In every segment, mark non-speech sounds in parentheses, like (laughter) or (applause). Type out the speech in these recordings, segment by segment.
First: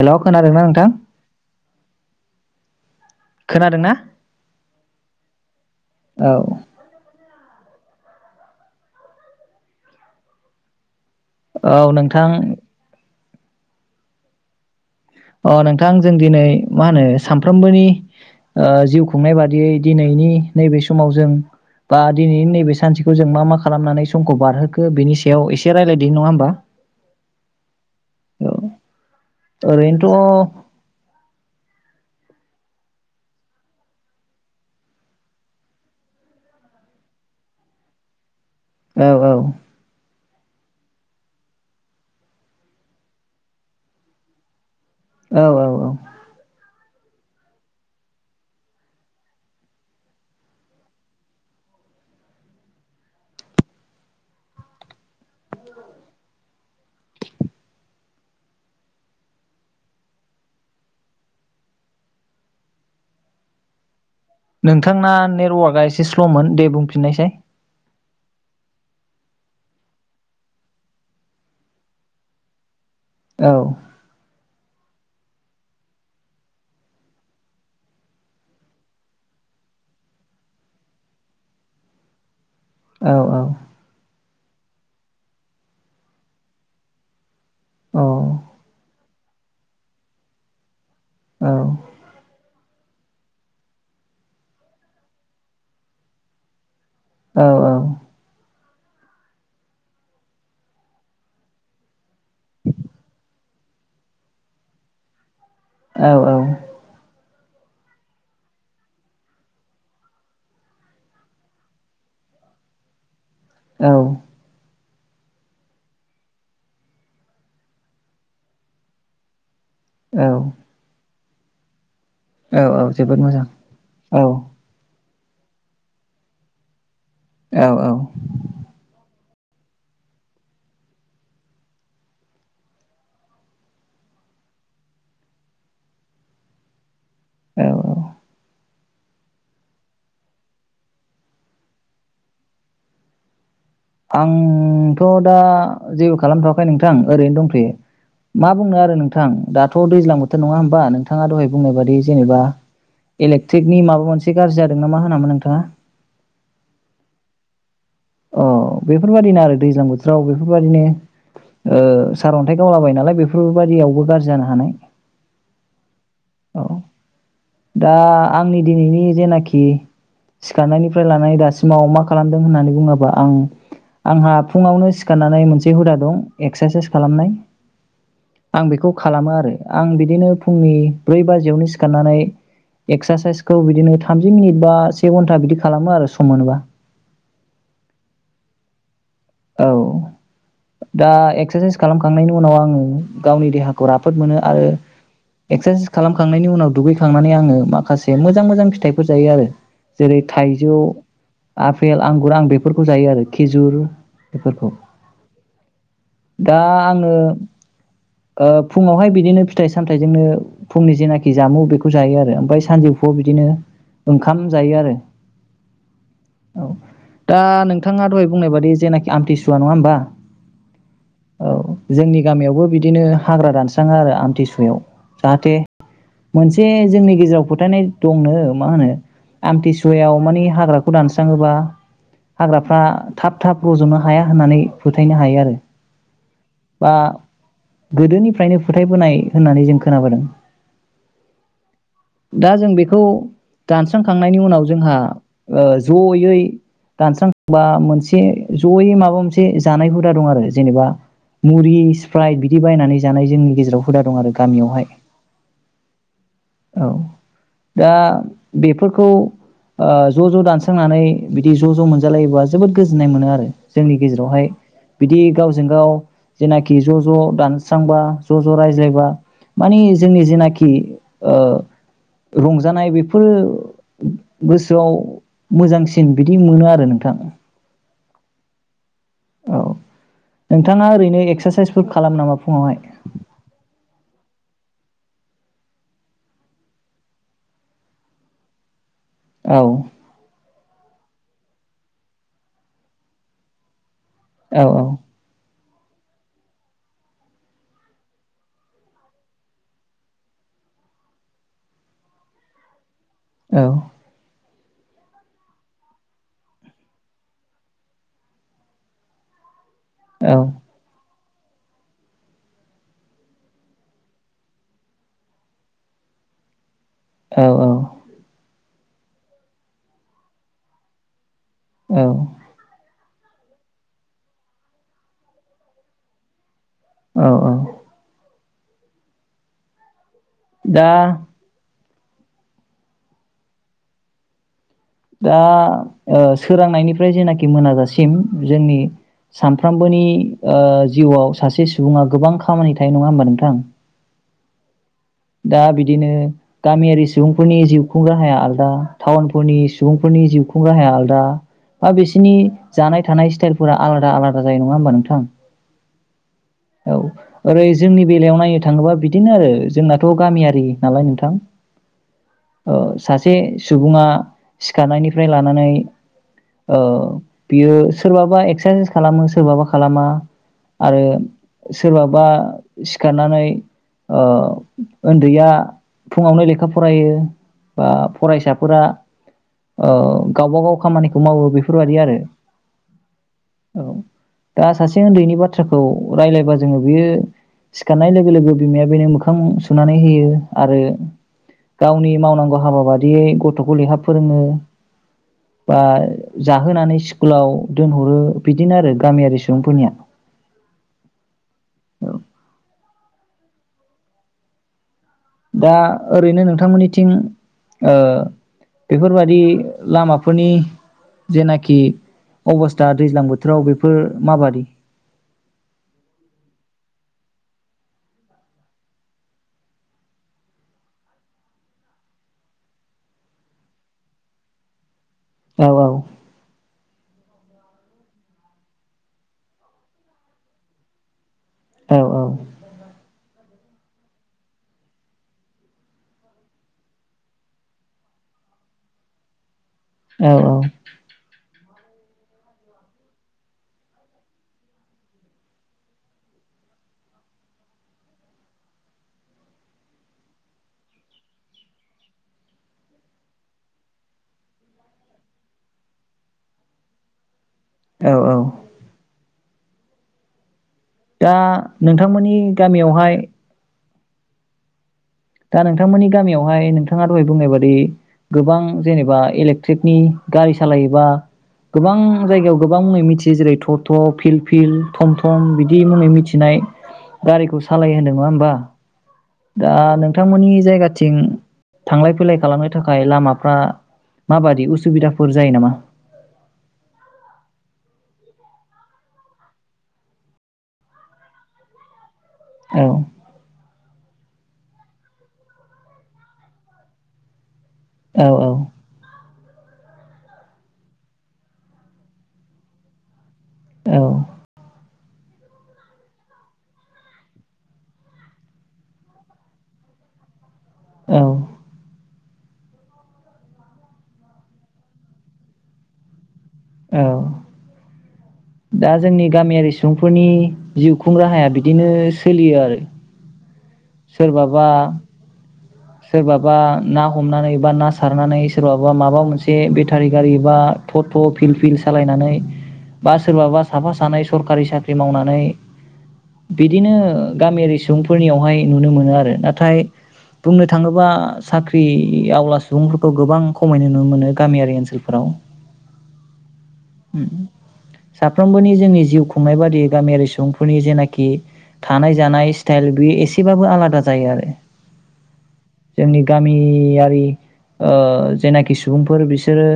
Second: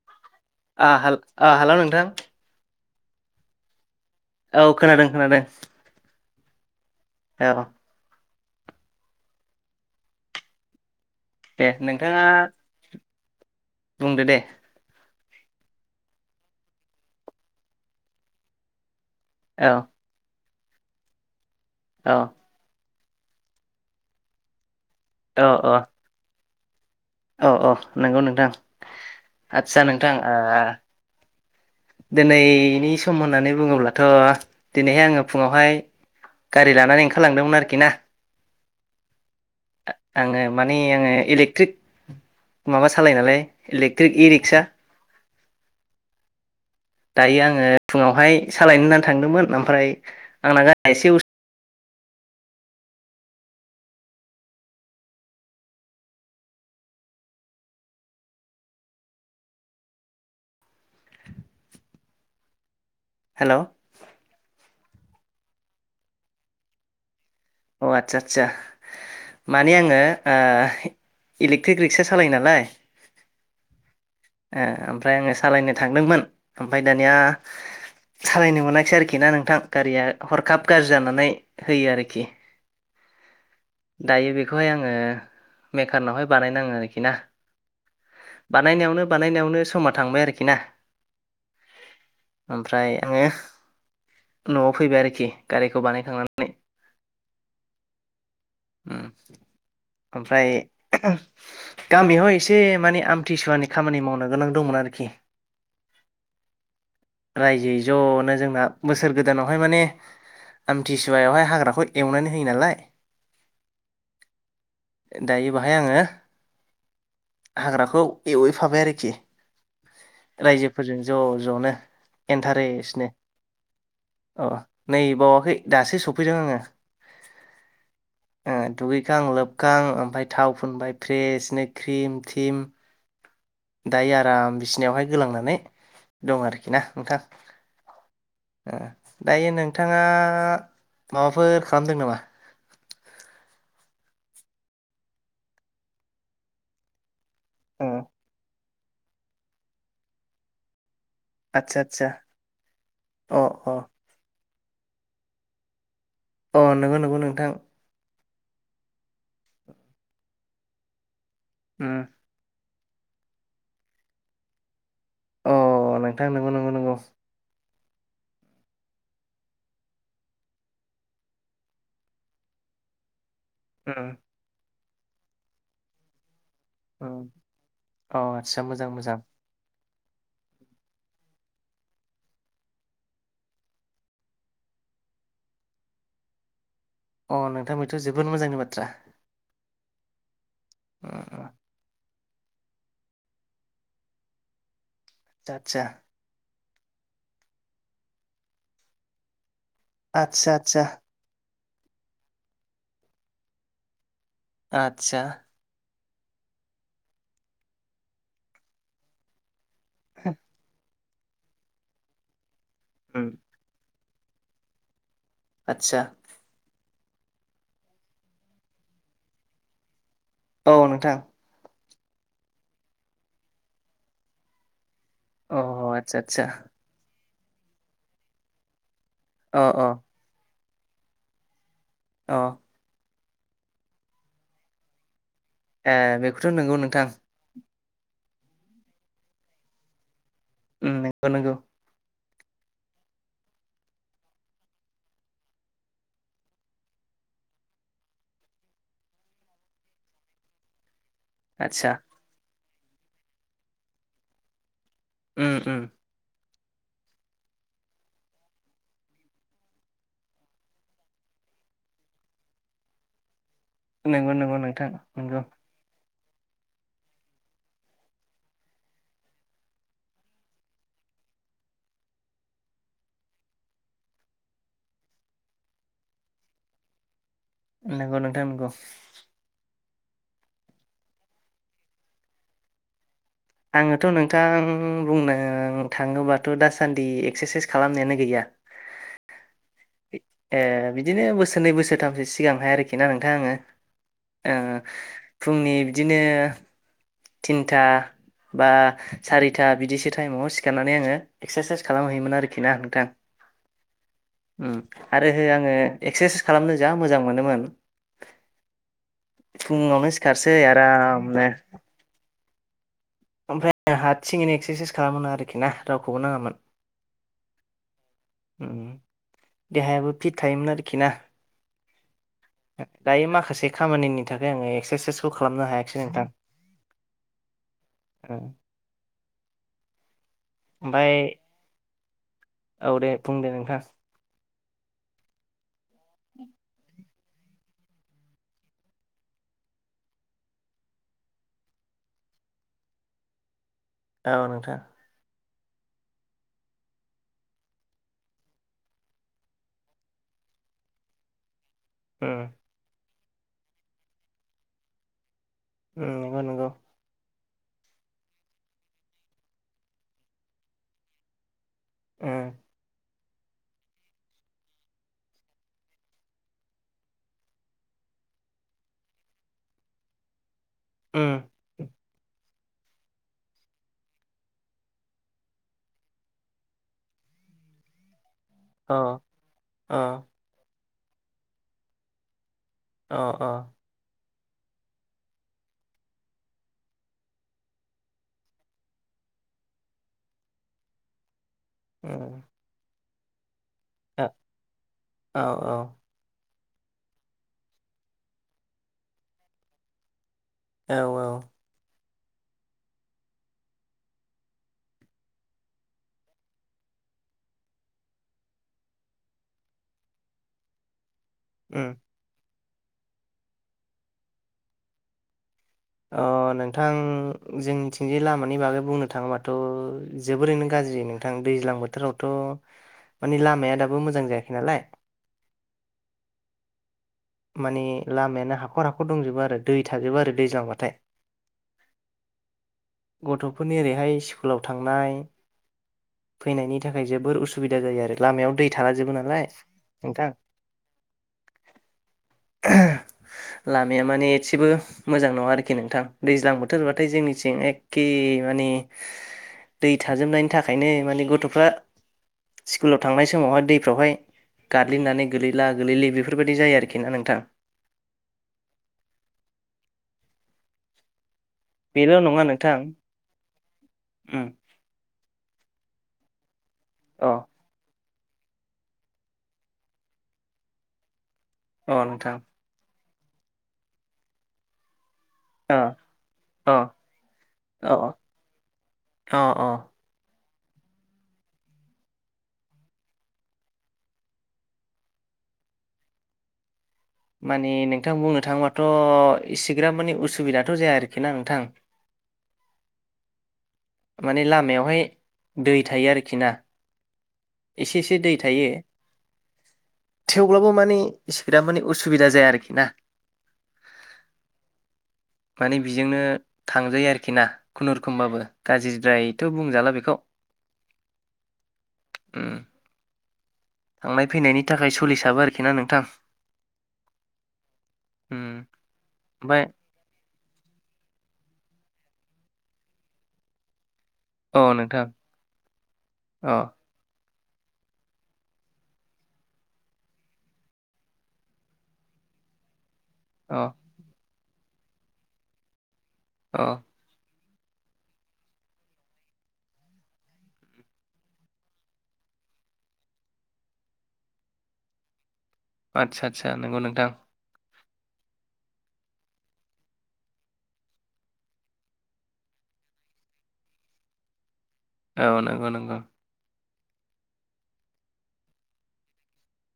Hello खोनादोंना नोंथां? आ हाल हेलौ नोंथां खोनादों ना औ खोनादों खोनादों औ औ दे औ नोंथाङा नोंथां बुंदो दे अ नोंथां जों दिनै मा होनो सानफ्रोमबोनि ओ जिउ खुंनाय बादियै औ दिनैनि नैबे समाव जों बा औ दिनैैनि नैबे सानसे खौ जों मा मा खालामनानै समखौ बारहोख खौ बिनि औ सायाव एसे औ रायज्लायदो नङा होमबा औ औ नंगौ नोंथां औ आदसा नोंथां ओरैनोथ' आ दिनैनि सम होननानै बुङोब्लाथ' दिनैहाय आङो फुङावहाय गारि लानानै ओंखारलांदोंमोन आरोखि ना। औ औ आङो माने आङो इलेक्ट्रिक माबा सालाय नालाय इलेक्ट्रिक इ रिक्सा औ औ औ दायो आङो फुङावहाय सालायनो होननानै थांदोंमोन ओमफ्राय आंना गारिआ एसे उस हेलौ नोंथांना नेटवार्कआ एसे स्ल'मोन दे बुंफिननायसै आदसा आदसा माने आङो ओ इलेक्ट्रिक रिक्सा सालायो नालाय औ ओ ओमफ्राय आङो सालायनो थांदोंमोन ओमफ्राय दानिया सालायनो मोनाखिसै आरोखि ना नोंथां गारिया हरखाब गाज्रि जानानै होयो आरोखि। औ औ दायो बेखौहाय आङो मेकारनावहाय बानायनाङो आरोखि ना। औ बानायनायावनो बानायनायावनो समा थांबाय आरोखि ना औ ओमफ्राय आङो न'आव फैबाय आरोखि गारिखौ बानायखांनानै। औ औ ओम ओमफ्राय गामियाव एसे माने आमथिसुवानि खामानि मावनो गोनां दंमोन आरोखि। औ औ रायजोयै ज'नो जोंना बोसोर गोदानावहाय माने आमथिसुवायावहाय हाग्राखौ एवनानै होयो नालाय। औ दायो बेहाय आङो हाग्राखौ एवैफाबाय आरोखि। रायजोफोरजों ज' ज'नो औ औ एन्थारेसनो जोबोद मोजां औ अ नै बावाखै दासो सफैदों आङो। औ औ थिखां लोबखां ओमफ्राय थाव फुनबाय फ्रेसनो क्रिम-थिम दायो आराम बिस्नायावहाय गोलांनानै दं आरोखि ना। नोंथां औ औ दायो नोंथाङा माबाफोर खालामदों नामा? आंथ' दा जेबो खालामथ'वाखै नोंथां ओरैनो दंथ'यो ओ मा बुंनो आरो। नोंथां दाथ' दैज्लां बोथोर नङा होमबा नों थाङा दहाय बुंनाय आदसा बायदि आदसा जेनेबा अ अ इलेकट्रिकनि माबा मोनसे गाज्रि जादों ना मा होनामोन नोंथाङा? अ नंगौ नंगौ नोंथां। अ बेफोरबायदिनो आरो दैज्लां बोथोराव बेफोरबायदिनो उम औ सार अन्थाइ गावलाबायो नालाय बेफोरबायदियावबो गाज्रि जानो हानाय। औ नोंथां नोंगौ औ नोंगौ नोंगौ। दा आंनि दिनैनि जेनाखि सिखारनायनिफ्राय लानाय दासिमाव मा खालामदों होननानै बुङोबा आं उम आंहा फुङावनो। सिखारनानै मोनसे हुदा दं। एक्सारसाइस उम खालामनाय अ आदसा आं मोजां बेखौ मोजां खालामो आरो। आं बिदिनो फुंनि ब्रै बाजियावनो सिखारनानै एक्सारसाइसखौ बिदिनो थामजि मिनिट बा से घन्टा बिदि खालामो आरो सम मोनोबा। अ नोंथां बेथ' जोबोद मोजांनि बाथ्रा। औ। दा उम उम एक्सारसाइस खालाम- खांनायनि उनाव आङो गावनि देहाखौ राफोद मोनो आरो। आदसा आदसा एक्सारसाइस खालामखांनायनि उनाव। दुगैखांनानै आङो माखासे मोजां मोजां फिथाइफोर जायो आरो। जेरै आतसा थाइजौ, आतसा आफेल, आंगुर आं बेफोरखौ जायो आरो खिजुर। बेफोरखौ आतसा। दा आङो ओ फुङावहाय बिदिनो फिथाइ-सामथाइजोंनो फुंनि जेना- खि जामु बेखौ जायो आरो ओमफ्राय सानजौफुआव उम बिदिनो ओंखाम जायो आरो। आतसा। औ दा नोंथाङा दहाय बुंनाय बादि जेनाखि। आमथि सुवा नङा होमबा? औ नोंथां औ जोंनि गामियावबो बिदिनो हाग्रा दानस्राङा आरो आमथिसुवायाव जाहाथे अ आतसा आतसा मोनसे जोंनि गेजेराव फोथायनाय दंनो मा होनो अ अ आमथिसुवायाव मानि हाग्रा खौ दानस्राङोबा अ हाग्राफ्रा थाब थाब रज'नो हाया होननानै फोथायनो हायो आरो ए बेखौथ' नोंगौ बा नोंथां। गोदोनिफ्रायनो फोथायबोनाय होननानै जों खोनाबोदों। उ नोंगौ नोंगौ। दा जों बेखौ दानस्रांखांनायनि उनाव जोंहा ओ जयै दानस्रांबा मोनसे जयै माबा मोनसे जानाय हुदा दं आरो जेनेबा मुरि आतसा सिप्राइ बि बिदि बायनानै जानाय जोंनि गेजेराव हुदा दं आरो गामियावहाय। उ उ। औ दा बेफोरखौ आ ज' ज' दानस्रांनानै बिदि ज' ज' मोनजालायोबा जोबोद गोजोननाय मोनो आरो जोंनि नंगौ गेजेरावहाय नंगौ नोंथां बिदि नंगौ गावजों गाव जेनाखि ज' ज' दानस्रांबा ज' ज' रायज्लायबा मानिे जोंनि जेनाखि ओ रंजानाय बेफोरो गोसोआव मोजांसिन बिदि मोनो आरो नोंथां। नोंगौ नोंथां नोंग'। अ नोंथाङा ओरैनो एक्सारसाइसफोर खालाम नामा फुङावहाय? आङोथ' नोंथां बुंनो थाङोबाथ' दासान्दि एक्सारसाइस खालामनायानो गैया। औ। ए बिदिनो बोसोरनै बोसोरथामसो सिगांहाय आरोखि ना नोंथां आङो। ओ औ फुंनि बिदिनो थिनथा बा सारिथा बिदिसो टाइमाव सिखारनानै आङो एक्सारसाइस खालामहैयोमोन आरोखि ना नोंथां। औ। उ आरो हो आङो एक्सारसाइस खालामनो जा मोजां मोनोमोन फुङावनो सिखारसै आराम (unintelligible) ओमफ्राय आं हासिङैनो एक्सारसाइस खालामो आरोखि ना रावखौबो नाङामोन। औ औ। देहायाबो फिट थायोमोन आरोखि ना औ। दायो माखासे खामानिनि थाखाय आङो एक्सारसाइसखौ खालामनो हायाखसै नोंथां। औ औ। ओ। दा औ दे बुं दे नोंथां दा ओ सोरांनायनि फ्राय जेनोखि मोनाजासिम जोंनि सानफ्रोमबोनि ओ जिउआव सासे सुबुङा गोबां खामानि थायो नङा होमबा नोंथां औ नोंथां दा बिदिनो गामियारि सुबुंफोरनि जिउ खुं राहाया आलदा टाउनफोरनि सुबुंफोरनि जिउ खुं राहाया आलदा बा बिसिनि उम जानाय थानाय स्टाइलफोरा आलादा आलादा जायो नङा होमबा नोंथां ओ‌ माबा नांगौ औ ओरै जोंनि बेलायाव नायनो थाङोबा बिदिनो आरो जोंनाथ' गामियारि नालाय नोंथां ओ सासे सुबुङा सिखारनायनिफ्राय लानानै ओ बियो सोरबाबा एक्सारसाइस खालामो सोरबाबा खालामा आरो उम सोरबा बा सिखारनानै ओ ओन्दैया फुङावनो लेखा फरायो बा फरायसाफोरा अ ओ अ गावबा गा व खामानिखौ मावो बेफोरबायदि आरो अ अ औ दा सासे ओन्दैनि बाथ्राखौ राय्लायबा जोङो बियो सिखारनाय लोगो लोगो बिमाया बेनो मोखां सुनानै होयो आरो गावनि उम मावनांगौ हाबा बादि बे गथ'खौ ले औ फोरोङो औ बा जाहोनानै स्कुलाव दोनहरो बिदिनो आरो गामियारि सुबुंफोरनिया औ औ दा ओरैनो नोंथांमोननिथिं ओ बेफोरबादि लामाफोरनि जेनाखि उम अबस्था दैज्लां बोथोराव बेफोर माबादि अ नोंथां जोंनिथििंजाय लामानि बागै बुंनो थाङोबाथ' जोबोरैनो गाज्रि नोंथां दैज्लां बोथोरावथ' माने लामाया दाबो मोजां जायाखै नालाय औ औ माने लामायानो हाखर हाखर दंजोबो आरो दै थाजोबो आरो दैज्लांबाथाय औ औ फोरनि ओरैहाय स्कुलाव थांनाय फैनायनि थाखाय जोबोर उसुबिदा जायो आरो लामायाव दै थाला जोबो नालाय नोंथां औ औ लामाया माने एसेबो मोजां नङा आरोखि नोंथां दैज्लां बोथोरबाथाय जोंनिथिं एखे माने दै थाजोबनायनि थाखायनो माने गथ'फ्रा स्कुलाव थांनाय समावहाय दैफ्रावहाय गादल्देननानै गोलैला गोलैलि बेफोरबायदि जायो आरोख खिना नोंथां औ औ दा बेल' नोंथांमोननि नङा नोंथां गामियावहाय उम दा नोंथांमोननि गामियावहाय नों नोंथाङा दहाय अ बुंनाय बादि गोबां जेनेबा इलेक्ट्रिकनि गारि सालायोबा गोबां अ नोंथां जायगायाव गोबां मुङै मिथि जेरै ट' ट' फिल फिल थम थम अ बिदि मै मिथिनाय अ गारिखौ अ सालाय होनदों नङा होमबा अ अ दा नोंथांमोननि जायगाथिं थांलाय फैलाय खालामनो थाखाय लामाफ्रा माबादि उसुबिदाफोर जायो नामा माने नोंथां बुंनो थाङोबाथ' इसेग्राब माने उसुबिदाथ' जाया आरोखि ना नोंथां औ माने लामायावहाय दै थायो आरोखि ना एसे एसे औ दै थायो थेवब्लाबो माने इसेग्राब माने उसुबिदा जाया आरोखि ना औ माने बिजोंनो थांजायो आरोखि ना खुनुरुखुमबाबो गाज्रिद्रायथ' बुंजाला बेखौ औ उम थांनाय फैनायनि थाखाय सुलिसाबो आरोखि ना नोंथां औ उम दा जोंनि ओमफ्राय गामियारि सुबुंफोरनि जिउ खुं राहाया बिदिनो सोलियो आरो औ सोरबाबा नोंथां अ सोरबाबा ना हमनानै बा ना सारनानै सोरबाबा माबा मोनसे बेटारि गारि बा ट'ट' फिल फिल सालायनानै बा अ सोरबा साफा सानै सरखारि साख्रि मावनानै अ बिदिनो गामियारि सुबुंफोरनियावहाय नुनो मोनो आरो नाथाय बुंनो थाङोबा साख्रि आवला सुबुंफोरखौ गोबां खमैनो नुनो मोनो गामियारि ओनसोलफोराव आदसा आदसा नंगौ नोंथां साफ्रोमबोनि जोंनि जिउ खुंनाय बादि गामियारि सुबुंफोरनि जेनाखि थानाय जानाय स्टाइल बे एसेबाबो आलादा जायो आरो औ नंगौ नंगौ जोंनि गामियारि ओ जायनाखि सुबुंफोर बिसोरो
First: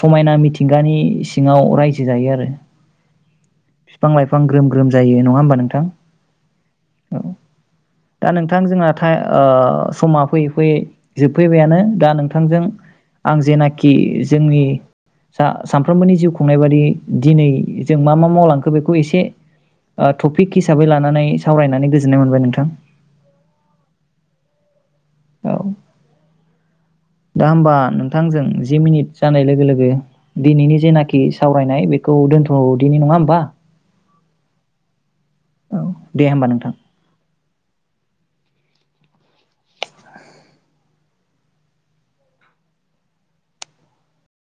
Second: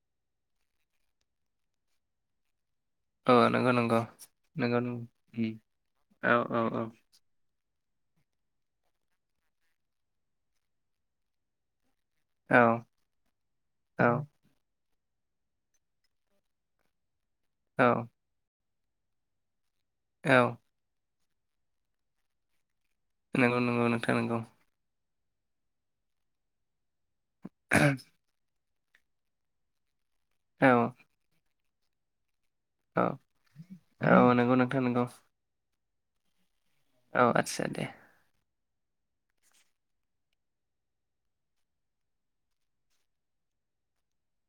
समायना मिथिंगानि सिङाव रायजो जायो आरो। औ नंगौ नंगौ बिफां लाइफां ग्रोम नंगौ ग्रोम जायो नङा होमबा नोंथां औ औ औ। दा नोंथां जोंना था ओ। समा फैयै फैयै जोबफैबायानो। दा औ नोंथांजों आं जेनाखि जोंनि। सा सानफ्रोमबोनि जिउ खुंनाय बादि। दिनै औ जों मा मा मावलां। बेखौ एसे। ओ टपिक औ हिसाबै लानानै। सावरायनानै गोजोननाय मोनबाय नोंथां। नंगौ नंगौ नोंथा नोंगौ। औ। दा होमबा नोंथांजों जि मिनिट जानाय लोगो लोगो औ दिनैनि जे नाखि सावरायनाय बेखौ दोनथ दिनि औ नङा होमबा। औ नंगौ नोंथां नोंगौ। औ दे होमबा नोंथां। औ आतसा दे।